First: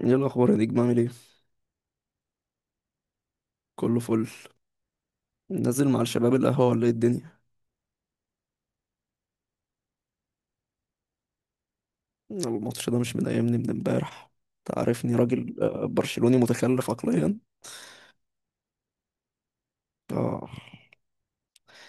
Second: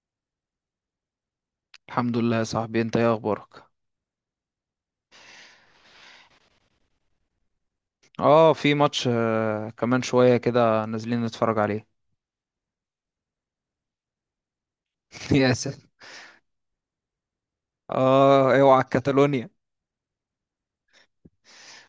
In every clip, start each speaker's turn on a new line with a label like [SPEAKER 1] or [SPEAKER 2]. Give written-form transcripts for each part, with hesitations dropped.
[SPEAKER 1] ايه الاخبار يا نجم؟ عامل ايه؟
[SPEAKER 2] الحمد لله يا صاحبي، انت ايه اخبارك؟
[SPEAKER 1] كله فل. نازل مع الشباب القهوه ولا ايه الدنيا؟
[SPEAKER 2] اه، في ماتش كمان شوية كده نازلين نتفرج عليه.
[SPEAKER 1] الماتش ده مش مضايقني من امبارح. تعرفني
[SPEAKER 2] يا
[SPEAKER 1] راجل،
[SPEAKER 2] ساتر.
[SPEAKER 1] برشلوني متخلف عقليا.
[SPEAKER 2] اه، اوعى كاتالونيا.
[SPEAKER 1] اه.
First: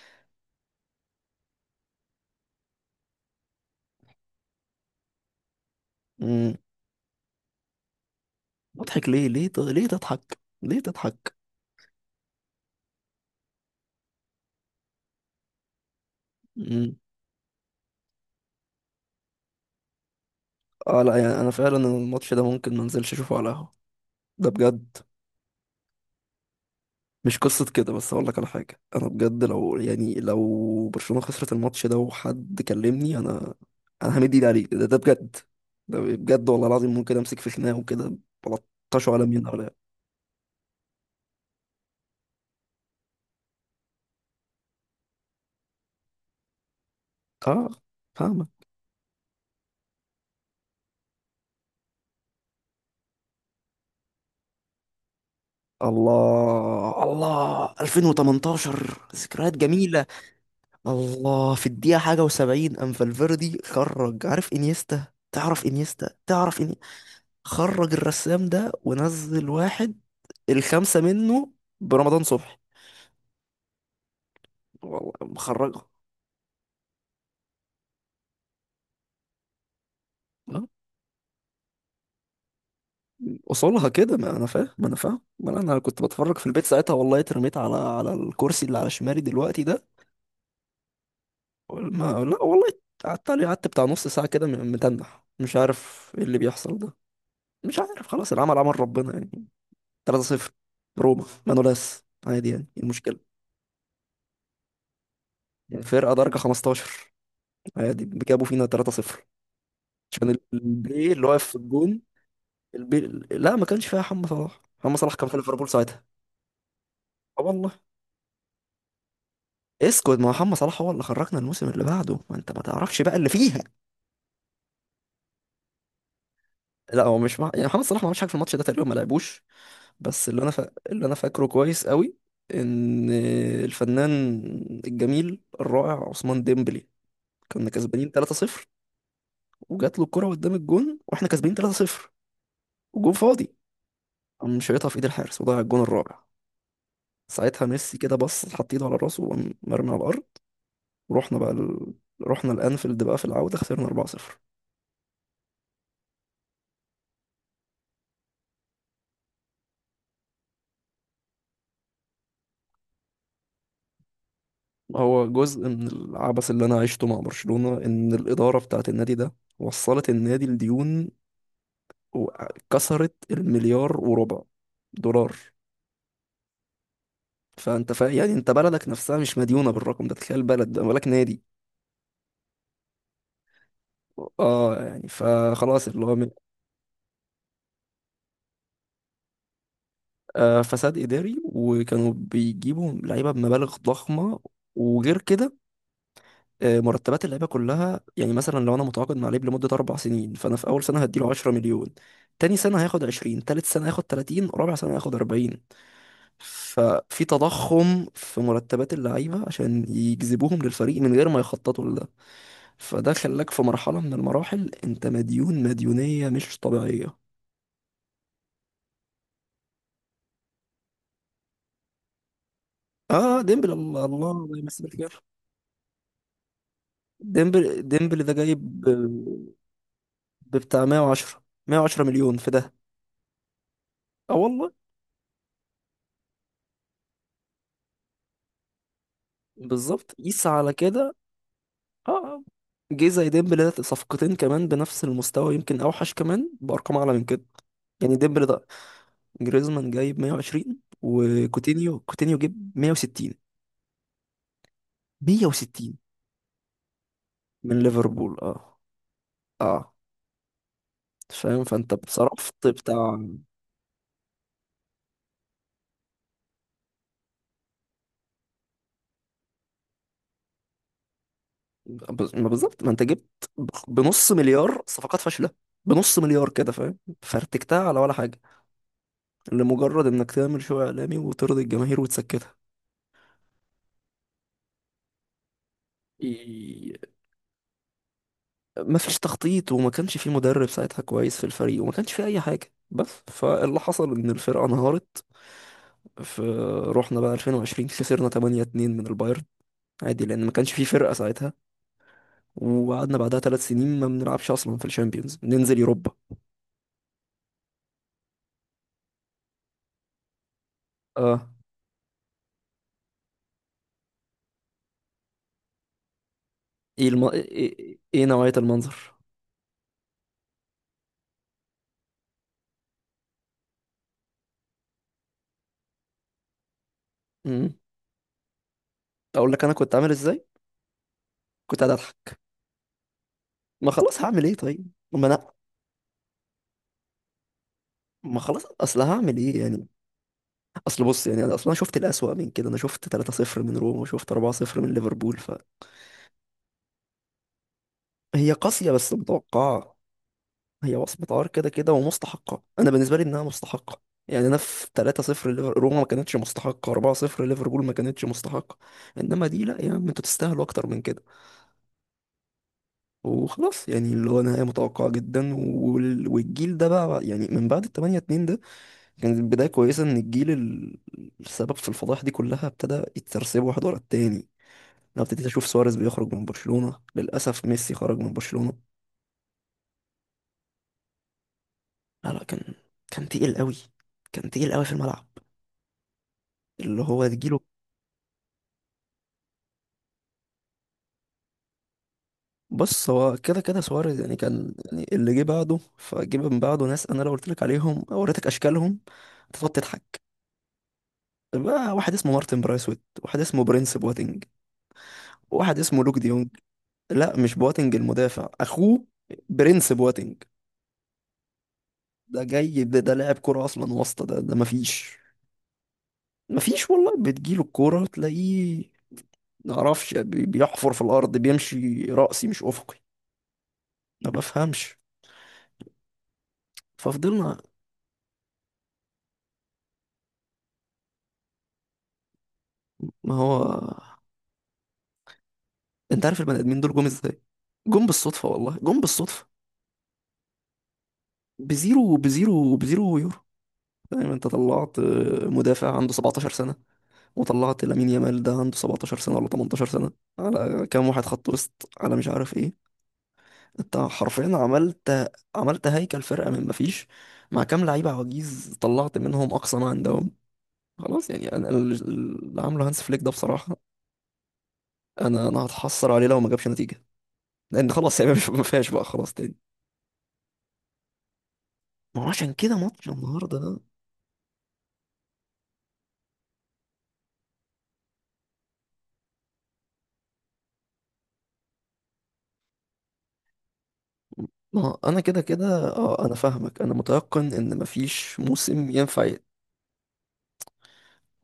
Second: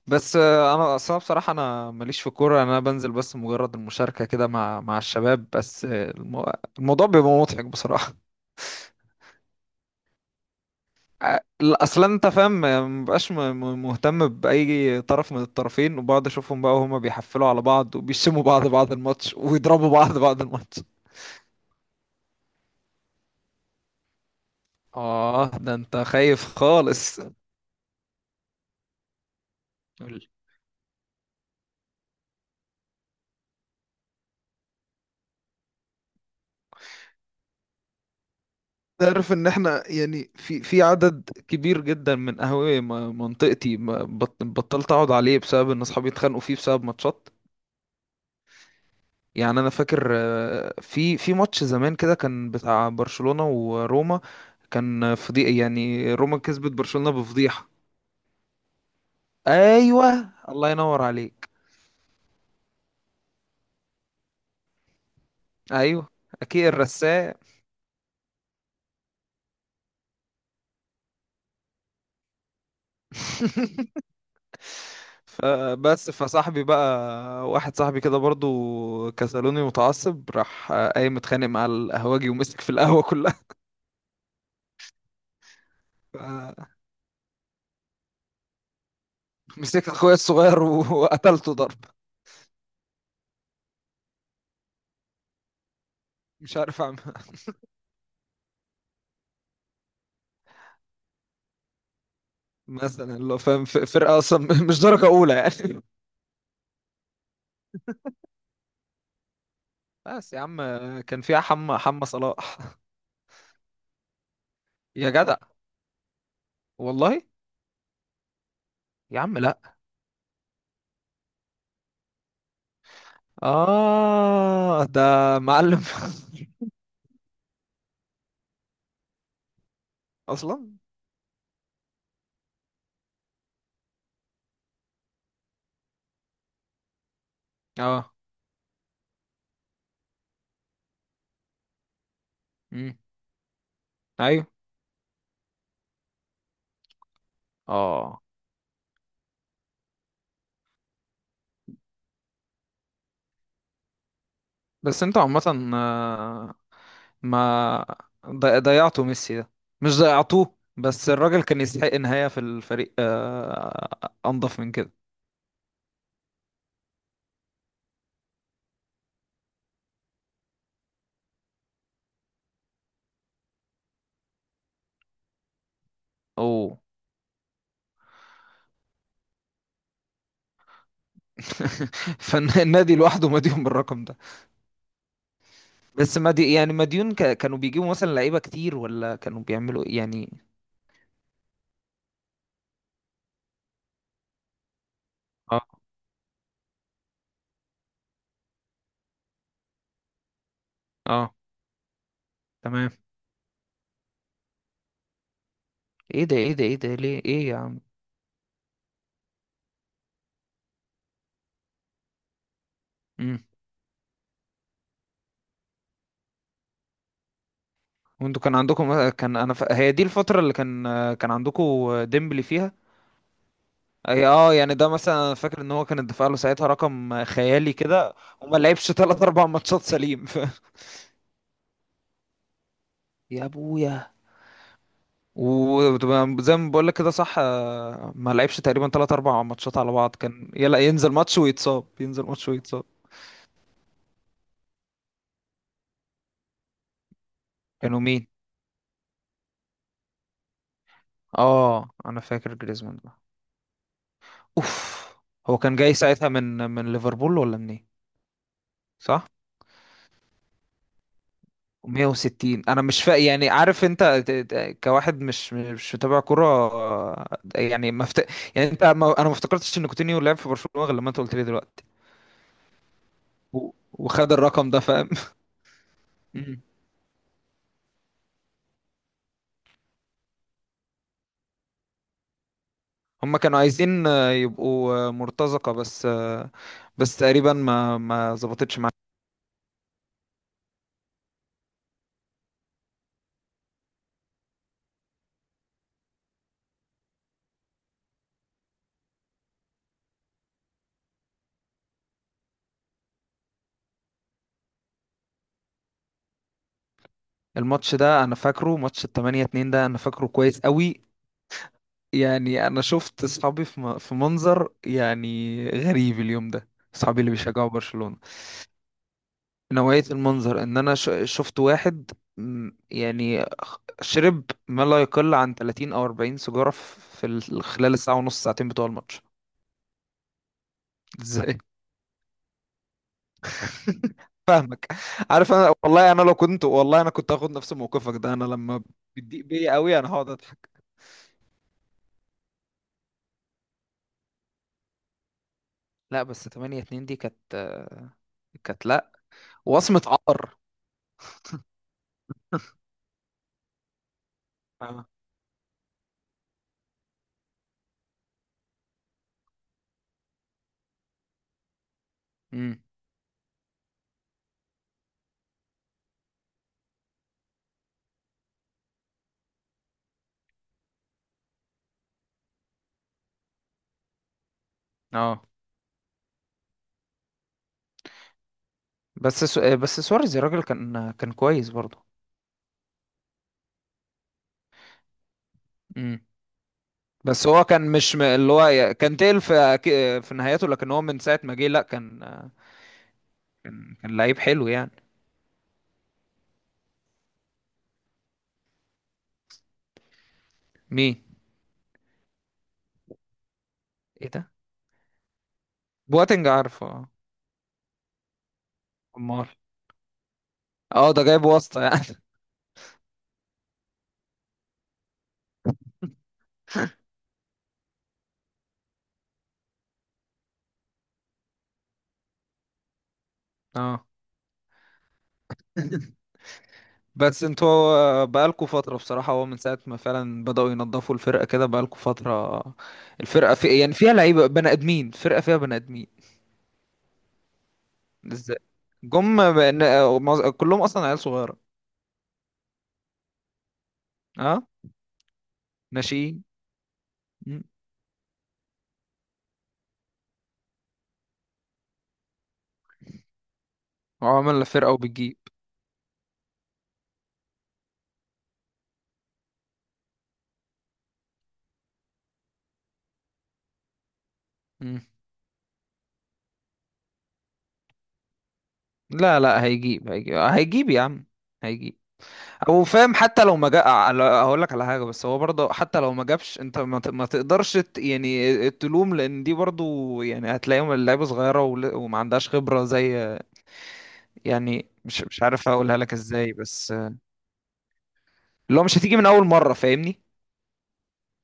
[SPEAKER 2] بس انا اصلا بصراحة انا ماليش في كورة، انا بنزل بس مجرد المشاركة كده مع الشباب، بس
[SPEAKER 1] امم.
[SPEAKER 2] الموضوع بيبقى مضحك بصراحة.
[SPEAKER 1] مضحك ليه؟ ليه تضحك؟ ليه تضحك؟
[SPEAKER 2] اصلا انت فاهم، مبقاش مهتم باي طرف من الطرفين، وبقعد اشوفهم بقى
[SPEAKER 1] امم.
[SPEAKER 2] وهما بيحفلوا على بعض وبيشموا بعض بعد الماتش، ويضربوا بعض بعد الماتش.
[SPEAKER 1] اه لا، يعني انا فعلا الماتش ده ممكن ما انزلش اشوفه على القهوه، ده بجد.
[SPEAKER 2] اه، ده انت خايف خالص.
[SPEAKER 1] مش قصة كده، بس أقول لك على حاجة، أنا بجد لو يعني لو برشلونة خسرت الماتش ده وحد كلمني أنا، أنا همد إيدي عليه، ده بجد. ده بجد والله العظيم، ممكن أمسك في خناقة وكده. بلطشه على
[SPEAKER 2] تعرف
[SPEAKER 1] مين
[SPEAKER 2] ان
[SPEAKER 1] ولا.
[SPEAKER 2] احنا يعني في عدد كبير جدا من قهاوي منطقتي بطلت اقعد عليه بسبب ان اصحابي اتخانقوا فيه بسبب ماتشات.
[SPEAKER 1] آه. فاهمة.
[SPEAKER 2] يعني انا فاكر في ماتش زمان كده كان بتاع برشلونة وروما، كان فضيحة، يعني روما كسبت
[SPEAKER 1] الله
[SPEAKER 2] برشلونة
[SPEAKER 1] الله،
[SPEAKER 2] بفضيحة.
[SPEAKER 1] 2018، ذكريات جميلة.
[SPEAKER 2] ايوه، الله ينور عليك.
[SPEAKER 1] الله، في الدقيقة حاجة و70 أم فالفيردي خرج، عارف إنيستا؟ تعرف
[SPEAKER 2] ايوه،
[SPEAKER 1] إنيستا؟ تعرف
[SPEAKER 2] اكيد
[SPEAKER 1] إني
[SPEAKER 2] الرسام.
[SPEAKER 1] خرج الرسام ده ونزل واحد، الخمسة منه، برمضان صبحي. والله مخرجة.
[SPEAKER 2] فبس، فصاحبي بقى، واحد صاحبي كده برضو كسلوني، متعصب
[SPEAKER 1] لا،
[SPEAKER 2] راح قايم متخانق مع القهوجي ومسك في القهوة كلها.
[SPEAKER 1] اصولها كده، ما انا فاهم ما انا فاهم ما انا أنا كنت بتفرج في البيت ساعتها والله، اترميت على الكرسي اللي على شمالي دلوقتي ده.
[SPEAKER 2] مسكت اخويا الصغير وقتلته ضرب.
[SPEAKER 1] ما لا والله. قعدت عليه، قعدت بتاع نص ساعة كده، متنح، مش عارف ايه اللي
[SPEAKER 2] مش
[SPEAKER 1] بيحصل
[SPEAKER 2] عارف
[SPEAKER 1] ده.
[SPEAKER 2] اعمل.
[SPEAKER 1] مش عارف، خلاص، العمل عمل ربنا يعني. 3-0 روما مانولاس، عادي، يعني إيه
[SPEAKER 2] مثلا
[SPEAKER 1] المشكلة؟
[SPEAKER 2] اللي هو فاهم فرقة اصلا مش درجة اولى يعني.
[SPEAKER 1] يعني؟ فرقة درجة 15، عادي جابوا فينا 3-0 عشان
[SPEAKER 2] بس يا عم،
[SPEAKER 1] البي
[SPEAKER 2] كان
[SPEAKER 1] اللي
[SPEAKER 2] فيها
[SPEAKER 1] واقف في
[SPEAKER 2] حمى
[SPEAKER 1] الجون،
[SPEAKER 2] صلاح.
[SPEAKER 1] البي. لا، ما كانش فيها محمد صلاح، محمد
[SPEAKER 2] يا
[SPEAKER 1] صلاح كان
[SPEAKER 2] جدع،
[SPEAKER 1] في ليفربول ساعتها.
[SPEAKER 2] والله.
[SPEAKER 1] اه والله.
[SPEAKER 2] يا عم لا.
[SPEAKER 1] اسكت، ما محمد صلاح هو اللي خرجنا الموسم اللي بعده، ما انت ما تعرفش بقى اللي فيها.
[SPEAKER 2] اه ده معلم.
[SPEAKER 1] لا، هو مش مع... يعني محمد صلاح ما عملش حاجه في الماتش ده تقريبا، ما لعبوش. بس اللي انا ف...
[SPEAKER 2] اصلا.
[SPEAKER 1] اللي انا فاكره كويس قوي ان الفنان الجميل الرائع عثمان ديمبلي، كنا كسبانين
[SPEAKER 2] اه.
[SPEAKER 1] 3-0 وجات له الكره قدام الجون واحنا كسبانين 3-0
[SPEAKER 2] امم.
[SPEAKER 1] والجون فاضي،
[SPEAKER 2] ايوه.
[SPEAKER 1] قام شايطها في ايد الحارس وضيع الجون الرابع. ساعتها ميسي كده
[SPEAKER 2] اه.
[SPEAKER 1] بص، حط ايده على راسه وقام مرمي على الارض. ورحنا بقى ال... رحنا الانفيلد بقى في العوده، خسرنا 4-0.
[SPEAKER 2] بس انتوا عامة، ما ضيعته ميسي ده، مش ضيعتوه بس، الراجل كان يستحق نهاية في الفريق أنظف من كده.
[SPEAKER 1] هو جزء من العبث اللي انا عشته مع برشلونة، ان الإدارة بتاعت النادي ده وصلت النادي لديون، وكسرت المليار وربع دولار.
[SPEAKER 2] أوه.
[SPEAKER 1] فانت يعني انت بلدك نفسها مش مديونة بالرقم ده، تخيل بلد ده بالك نادي.
[SPEAKER 2] فالنادي لوحده مديون بالرقم ده.
[SPEAKER 1] اه، يعني فخلاص،
[SPEAKER 2] بس مديون كانوا بيجيبوا مثلا لعيبة كتير، ولا كانوا بيعملوا إيه؟ يعني.
[SPEAKER 1] آه فساد إداري، وكانوا بيجيبوا لعيبة بمبالغ ضخمة، وغير كده
[SPEAKER 2] اه.
[SPEAKER 1] مرتبات اللعيبه كلها، يعني مثلا لو انا متعاقد مع لعيب لمده اربع سنين، فانا في اول سنه هديله
[SPEAKER 2] اه.
[SPEAKER 1] 10 مليون، تاني سنه
[SPEAKER 2] تمام.
[SPEAKER 1] هياخد 20، تالت سنه هياخد 30، رابع سنه هياخد 40.
[SPEAKER 2] ايه ده، ايه ده، ايه ده، ليه؟
[SPEAKER 1] ففي
[SPEAKER 2] ايه يا عم؟
[SPEAKER 1] تضخم في مرتبات اللعيبه عشان يجذبوهم للفريق من غير ما يخططوا لده، فده
[SPEAKER 2] امم.
[SPEAKER 1] خلاك في مرحله من المراحل انت مديون مديونيه مش طبيعيه.
[SPEAKER 2] وانتوا كان عندكم، كان هي دي الفترة اللي كان كان عندكم ديمبلي فيها.
[SPEAKER 1] اه، ديمبل، الله الله
[SPEAKER 2] اه،
[SPEAKER 1] الله
[SPEAKER 2] يعني
[SPEAKER 1] يمسيه
[SPEAKER 2] ده مثلا
[SPEAKER 1] بالخير.
[SPEAKER 2] انا فاكر ان هو كان الدفاع له ساعتها رقم خيالي
[SPEAKER 1] ديمبل
[SPEAKER 2] كده،
[SPEAKER 1] ديمبل ده
[SPEAKER 2] وما
[SPEAKER 1] جايب
[SPEAKER 2] لعبش تلات اربع
[SPEAKER 1] ب-
[SPEAKER 2] ماتشات سليم.
[SPEAKER 1] ببتاع 110 مليون في ده.
[SPEAKER 2] يا ابويا.
[SPEAKER 1] اه والله.
[SPEAKER 2] وزي ما بقول لك كده صح، ما لعبش تقريبا تلات اربع ماتشات على
[SPEAKER 1] بالظبط
[SPEAKER 2] بعض،
[SPEAKER 1] قيس
[SPEAKER 2] كان
[SPEAKER 1] على
[SPEAKER 2] يلا ينزل
[SPEAKER 1] كده.
[SPEAKER 2] ماتش ويتصاب،
[SPEAKER 1] اه.
[SPEAKER 2] ينزل
[SPEAKER 1] آه.
[SPEAKER 2] ماتش ويتصاب.
[SPEAKER 1] جيزة ديمبلي ده صفقتين كمان بنفس المستوى، يمكن اوحش كمان بارقام اعلى من كده.
[SPEAKER 2] كانوا
[SPEAKER 1] يعني
[SPEAKER 2] مين؟
[SPEAKER 1] ديمبلي ده، جريزمان جايب 120،
[SPEAKER 2] اه،
[SPEAKER 1] وكوتينيو،
[SPEAKER 2] انا
[SPEAKER 1] كوتينيو
[SPEAKER 2] فاكر
[SPEAKER 1] جاب
[SPEAKER 2] جريزمان ده.
[SPEAKER 1] 160.
[SPEAKER 2] اوف. هو كان جاي
[SPEAKER 1] 160.
[SPEAKER 2] ساعتها من ليفربول ولا
[SPEAKER 1] من
[SPEAKER 2] منين؟
[SPEAKER 1] ليفربول. اه.
[SPEAKER 2] صح.
[SPEAKER 1] اه فاهم، فانت
[SPEAKER 2] 160.
[SPEAKER 1] صرفت
[SPEAKER 2] انا مش فا
[SPEAKER 1] بتاع
[SPEAKER 2] يعني عارف انت كواحد مش متابع كرة، يعني ما مفت... يعني انت ما... انا ما افتكرتش ان كوتينيو لعب في برشلونة غير لما انت قلت لي دلوقتي.
[SPEAKER 1] بز- ما بالظبط، ما انت جبت بنص
[SPEAKER 2] وخد الرقم ده،
[SPEAKER 1] مليار
[SPEAKER 2] فاهم.
[SPEAKER 1] صفقات فاشلة، بنص مليار
[SPEAKER 2] مم.
[SPEAKER 1] كده، فاهم، فرتكتها على ولا حاجة لمجرد انك تعمل شو اعلامي وترضي الجماهير
[SPEAKER 2] هما كانوا عايزين يبقوا مرتزقة بس
[SPEAKER 1] وتسكتها.
[SPEAKER 2] بس تقريبا ما ظبطتش معاهم.
[SPEAKER 1] ما فيش تخطيط، وما كانش في مدرب ساعتها كويس في الفريق، وما كانش في اي حاجه، بس فاللي حصل ان الفرقه انهارت في. رحنا بقى 2020 خسرنا 8-2 من البايرن، عادي لان ما كانش في فرقه ساعتها، وقعدنا بعدها ثلاث سنين ما بنلعبش اصلا في الشامبيونز، ننزل يوروبا.
[SPEAKER 2] الماتش ده انا فاكره، ماتش ال 8-2 ده انا فاكره كويس قوي.
[SPEAKER 1] اه.
[SPEAKER 2] يعني انا شفت اصحابي في في منظر يعني غريب اليوم ده،
[SPEAKER 1] ايه
[SPEAKER 2] اصحابي
[SPEAKER 1] الم...
[SPEAKER 2] اللي
[SPEAKER 1] ايه,
[SPEAKER 2] بيشجعوا
[SPEAKER 1] إيه
[SPEAKER 2] برشلونة.
[SPEAKER 1] إيه نوعيه المنظر؟
[SPEAKER 2] نوعية المنظر ان انا شفت واحد شرب ما لا يقل عن 30 او 40 سيجارة في
[SPEAKER 1] امم.
[SPEAKER 2] خلال الساعة ونص ساعتين بتوع الماتش.
[SPEAKER 1] اقول لك انا كنت عامل ازاي؟
[SPEAKER 2] ازاي؟
[SPEAKER 1] كنت قاعد اضحك. ما خلاص هعمل ايه
[SPEAKER 2] فاهمك.
[SPEAKER 1] طيب، ما انا.
[SPEAKER 2] عارف انا، والله انا لو كنت، والله انا كنت هاخد نفس موقفك ده،
[SPEAKER 1] ما
[SPEAKER 2] انا
[SPEAKER 1] خلاص،
[SPEAKER 2] لما
[SPEAKER 1] اصل هعمل
[SPEAKER 2] بتضيق
[SPEAKER 1] ايه
[SPEAKER 2] بيا
[SPEAKER 1] يعني؟
[SPEAKER 2] قوي انا هقعد اضحك.
[SPEAKER 1] اصل بص، يعني انا اصلا شفت الأسوأ من كده، انا شفت 3-0 من روما وشفت 4-0 من ليفربول،
[SPEAKER 2] لا بس 8-2 دي كانت
[SPEAKER 1] فهي
[SPEAKER 2] كانت،
[SPEAKER 1] قاسية
[SPEAKER 2] لا،
[SPEAKER 1] بس متوقعة.
[SPEAKER 2] وصمة عار.
[SPEAKER 1] هي وصمة عار كده كده ومستحقة، انا بالنسبة لي انها مستحقة. يعني انا في
[SPEAKER 2] اه.
[SPEAKER 1] 3-0 روما ما كانتش مستحقة، 4-0 ليفربول ما كانتش مستحقة، انما دي لا يا عم، انتوا تستاهلوا اكتر من كده.
[SPEAKER 2] امم.
[SPEAKER 1] وخلاص يعني اللي هو نهاية متوقعة جدا، والجيل ده بقى، يعني من بعد ال 8-2 ده كانت بداية كويسة، ان الجيل السبب في الفضائح دي كلها ابتدى يترسبوا واحد ورا التاني. لو
[SPEAKER 2] اه،
[SPEAKER 1] ابتديت اشوف سواريز بيخرج من برشلونة، للاسف ميسي خرج من برشلونة.
[SPEAKER 2] بس بس سواريز يا راجل كان كويس برضه.
[SPEAKER 1] لا كان، كان تقيل قوي، كان تقيل قوي في الملعب،
[SPEAKER 2] امم.
[SPEAKER 1] اللي هو
[SPEAKER 2] بس
[SPEAKER 1] تجيله.
[SPEAKER 2] هو كان مش م... اللي هو كان تقل في في نهايته، لكن هو من ساعة ما جه لا كان،
[SPEAKER 1] بص، هو كده كده
[SPEAKER 2] كان كان
[SPEAKER 1] سواريز يعني
[SPEAKER 2] لعيب حلو
[SPEAKER 1] كان،
[SPEAKER 2] يعني.
[SPEAKER 1] يعني اللي جه بعده، فجه من بعده ناس انا لو قلت لك عليهم او وريتك اشكالهم هتقعد تضحك.
[SPEAKER 2] مين؟
[SPEAKER 1] بقى واحد اسمه مارتن برايسويت، واحد اسمه برنس
[SPEAKER 2] ايه
[SPEAKER 1] بواتينج،
[SPEAKER 2] ده؟
[SPEAKER 1] واحد اسمه لوك ديونج.
[SPEAKER 2] بواتنج عارفه، اه.
[SPEAKER 1] لا مش بواتينج المدافع، اخوه،
[SPEAKER 2] امال.
[SPEAKER 1] برنس بواتينج.
[SPEAKER 2] اه، ده جايب واسطة يعني.
[SPEAKER 1] ده لاعب كرة، اصلا واسطة ده، ده مفيش، مفيش والله. بتجيله الكورة تلاقيه ما اعرفش، بيحفر في الارض، بيمشي راسي مش افقي.
[SPEAKER 2] اه.
[SPEAKER 1] ما بفهمش.
[SPEAKER 2] بس
[SPEAKER 1] ففضلنا.
[SPEAKER 2] انتوا بقالكوا فترة بصراحة، هو من ساعة ما فعلا بدأوا ينظفوا الفرقة كده، بقالكوا فترة
[SPEAKER 1] ما
[SPEAKER 2] الفرقة في
[SPEAKER 1] هو
[SPEAKER 2] يعني فيها لعيبة بني آدمين، فرقة فيها بني آدمين.
[SPEAKER 1] انت عارف البني ادمين دول جم ازاي؟ جم بالصدفه
[SPEAKER 2] ازاي؟
[SPEAKER 1] والله، جم
[SPEAKER 2] جم
[SPEAKER 1] بالصدفه.
[SPEAKER 2] بن- آه، معظ- كلهم أصلا عيال صغيرة.
[SPEAKER 1] بزيرو بزيرو يورو. فاهم، انت
[SPEAKER 2] اه،
[SPEAKER 1] طلعت مدافع عنده
[SPEAKER 2] ناشئين.
[SPEAKER 1] 17 سنه،
[SPEAKER 2] مم.
[SPEAKER 1] وطلعت لامين يامال ده عنده 17 سنه ولا 18 سنه، على كام واحد خط وسط، على مش عارف ايه. انت حرفيا
[SPEAKER 2] وعمل فرقة وبتجيب.
[SPEAKER 1] عملت هيكل فرقه من مفيش، مع كام لعيبه عواجيز طلعت منهم اقصى ما عندهم. خلاص يعني اللي عامله هانس فليك ده بصراحه،
[SPEAKER 2] مم.
[SPEAKER 1] انا هتحسر عليه لو ما جابش نتيجه، لان خلاص يعني ما فيهاش بقى خلاص
[SPEAKER 2] لا
[SPEAKER 1] تاني.
[SPEAKER 2] لا، هيجيب هيجيب يا عم، هيجيب.
[SPEAKER 1] ما هو عشان كده
[SPEAKER 2] او
[SPEAKER 1] ماتش
[SPEAKER 2] فاهم، حتى لو
[SPEAKER 1] النهارده
[SPEAKER 2] ما
[SPEAKER 1] ده.
[SPEAKER 2] جا، هقول لك على حاجه، بس هو برضه حتى لو ما جابش، انت ما، ما تقدرش يعني تلوم، لان دي برضه يعني هتلاقيهم اللعيبه صغيره وما عندهاش خبره زي،
[SPEAKER 1] ما
[SPEAKER 2] يعني
[SPEAKER 1] هو انا
[SPEAKER 2] مش
[SPEAKER 1] كده
[SPEAKER 2] عارف
[SPEAKER 1] كده.
[SPEAKER 2] اقولها لك
[SPEAKER 1] اه انا
[SPEAKER 2] ازاي
[SPEAKER 1] فاهمك، انا
[SPEAKER 2] بس،
[SPEAKER 1] متيقن ان ما فيش
[SPEAKER 2] لو
[SPEAKER 1] موسم
[SPEAKER 2] مش هتيجي
[SPEAKER 1] ينفع
[SPEAKER 2] من
[SPEAKER 1] ي-.
[SPEAKER 2] اول مره، فاهمني؟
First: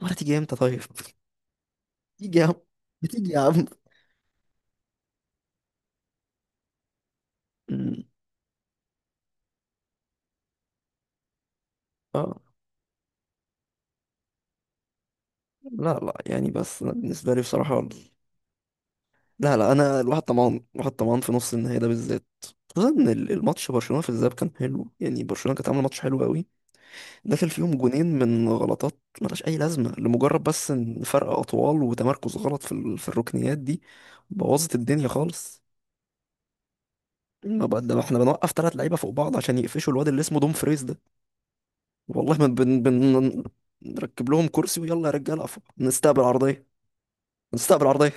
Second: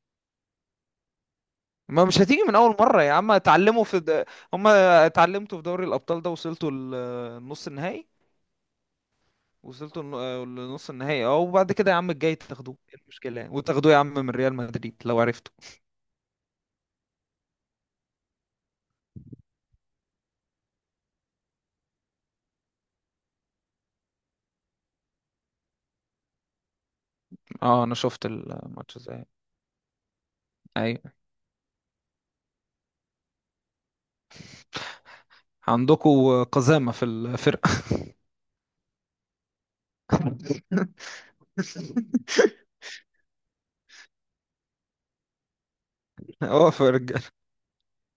[SPEAKER 1] ولا تيجي امتى طيب.
[SPEAKER 2] ما مش
[SPEAKER 1] تيجي
[SPEAKER 2] هتيجي
[SPEAKER 1] يا عم،
[SPEAKER 2] من اول مره يا
[SPEAKER 1] بتيجي
[SPEAKER 2] عم،
[SPEAKER 1] يا عم.
[SPEAKER 2] اتعلموا هم اتعلمتوا في دوري الابطال ده، وصلتوا النص
[SPEAKER 1] أمم.
[SPEAKER 2] النهائي، وصلتوا لنص النهائي. اه، وبعد كده يا عم
[SPEAKER 1] اه
[SPEAKER 2] الجاي تاخدوه، ايه المشكلة يعني، وتاخدوه يا عم من ريال مدريد لو عرفتوا.
[SPEAKER 1] لا لا يعني، بس أنا بالنسبه لي بصراحه، لا لا انا الواحد طمعان، الواحد طمعان في نص النهائي ده بالذات، خصوصا ان الماتش برشلونه في الذهاب كان حلو، يعني برشلونه كانت عامله ماتش حلو قوي، داخل فيهم
[SPEAKER 2] اه، انا
[SPEAKER 1] جونين
[SPEAKER 2] شفت
[SPEAKER 1] من
[SPEAKER 2] الماتش
[SPEAKER 1] غلطات
[SPEAKER 2] ازاي.
[SPEAKER 1] ملهاش أي لازمة، لمجرد بس إن
[SPEAKER 2] ايوه،
[SPEAKER 1] فرق أطوال وتمركز غلط في الركنيات دي، بوظت الدنيا خالص.
[SPEAKER 2] عندكوا قزامة في
[SPEAKER 1] ما
[SPEAKER 2] الفرقة.
[SPEAKER 1] بقى ده احنا بنوقف تلات لعيبة فوق بعض عشان يقفشوا الواد اللي اسمه دوم فريز ده. والله ما بن... بن... نركب لهم كرسي ويلا يا رجالة أقفوا نستقبل عرضية،
[SPEAKER 2] اه، في الرجالة.
[SPEAKER 1] نستقبل عرضية.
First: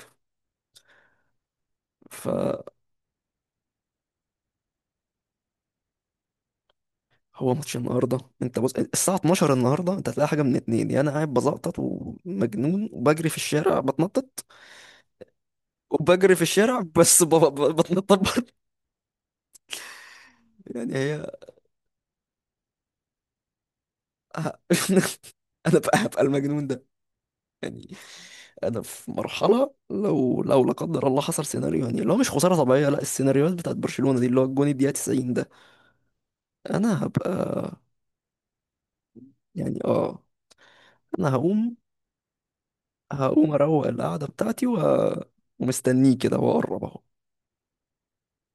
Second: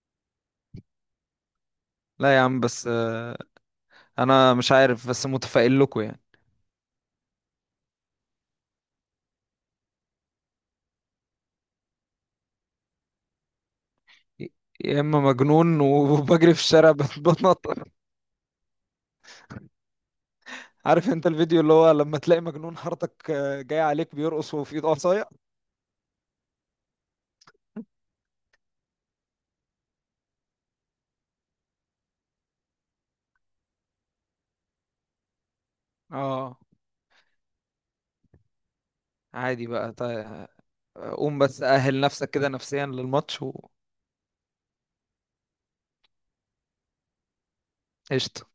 [SPEAKER 2] لا يا عم،
[SPEAKER 1] فهو
[SPEAKER 2] بس انا مش عارف، بس متفائل لكم يعني.
[SPEAKER 1] ماتش النهارده، انت بص الساعة 12 النهارده، انت هتلاقي حاجة من اتنين، يا انا قاعد بزقطط ومجنون وبجري في الشارع بتنطط،
[SPEAKER 2] يا اما مجنون
[SPEAKER 1] وبجري في
[SPEAKER 2] وبجري في
[SPEAKER 1] الشارع
[SPEAKER 2] الشارع
[SPEAKER 1] بس ب-
[SPEAKER 2] بتنطط.
[SPEAKER 1] ب- بتنطط برضه. يعني
[SPEAKER 2] عارف انت
[SPEAKER 1] هي
[SPEAKER 2] الفيديو اللي هو لما تلاقي مجنون حارتك جاي عليك بيرقص
[SPEAKER 1] ه-
[SPEAKER 2] وفي ايده عصاية.
[SPEAKER 1] انا بقى هبقى المجنون ده. انا في مرحله لو لا قدر الله حصل سيناريو، يعني اللي هو مش خساره طبيعيه لا، السيناريوهات بتاعت برشلونه دي اللي هو الجون الدقيقه 90 ده،
[SPEAKER 2] اه،
[SPEAKER 1] انا هبقى،
[SPEAKER 2] عادي
[SPEAKER 1] يعني
[SPEAKER 2] بقى
[SPEAKER 1] اه.
[SPEAKER 2] طيب.
[SPEAKER 1] انا
[SPEAKER 2] قوم بس
[SPEAKER 1] هقوم،
[SPEAKER 2] أهل نفسك كده نفسيا للماتش.
[SPEAKER 1] هقوم اروق القعده بتاعتي و... ومستنيه كده واقرب اهو.
[SPEAKER 2] وقشطة.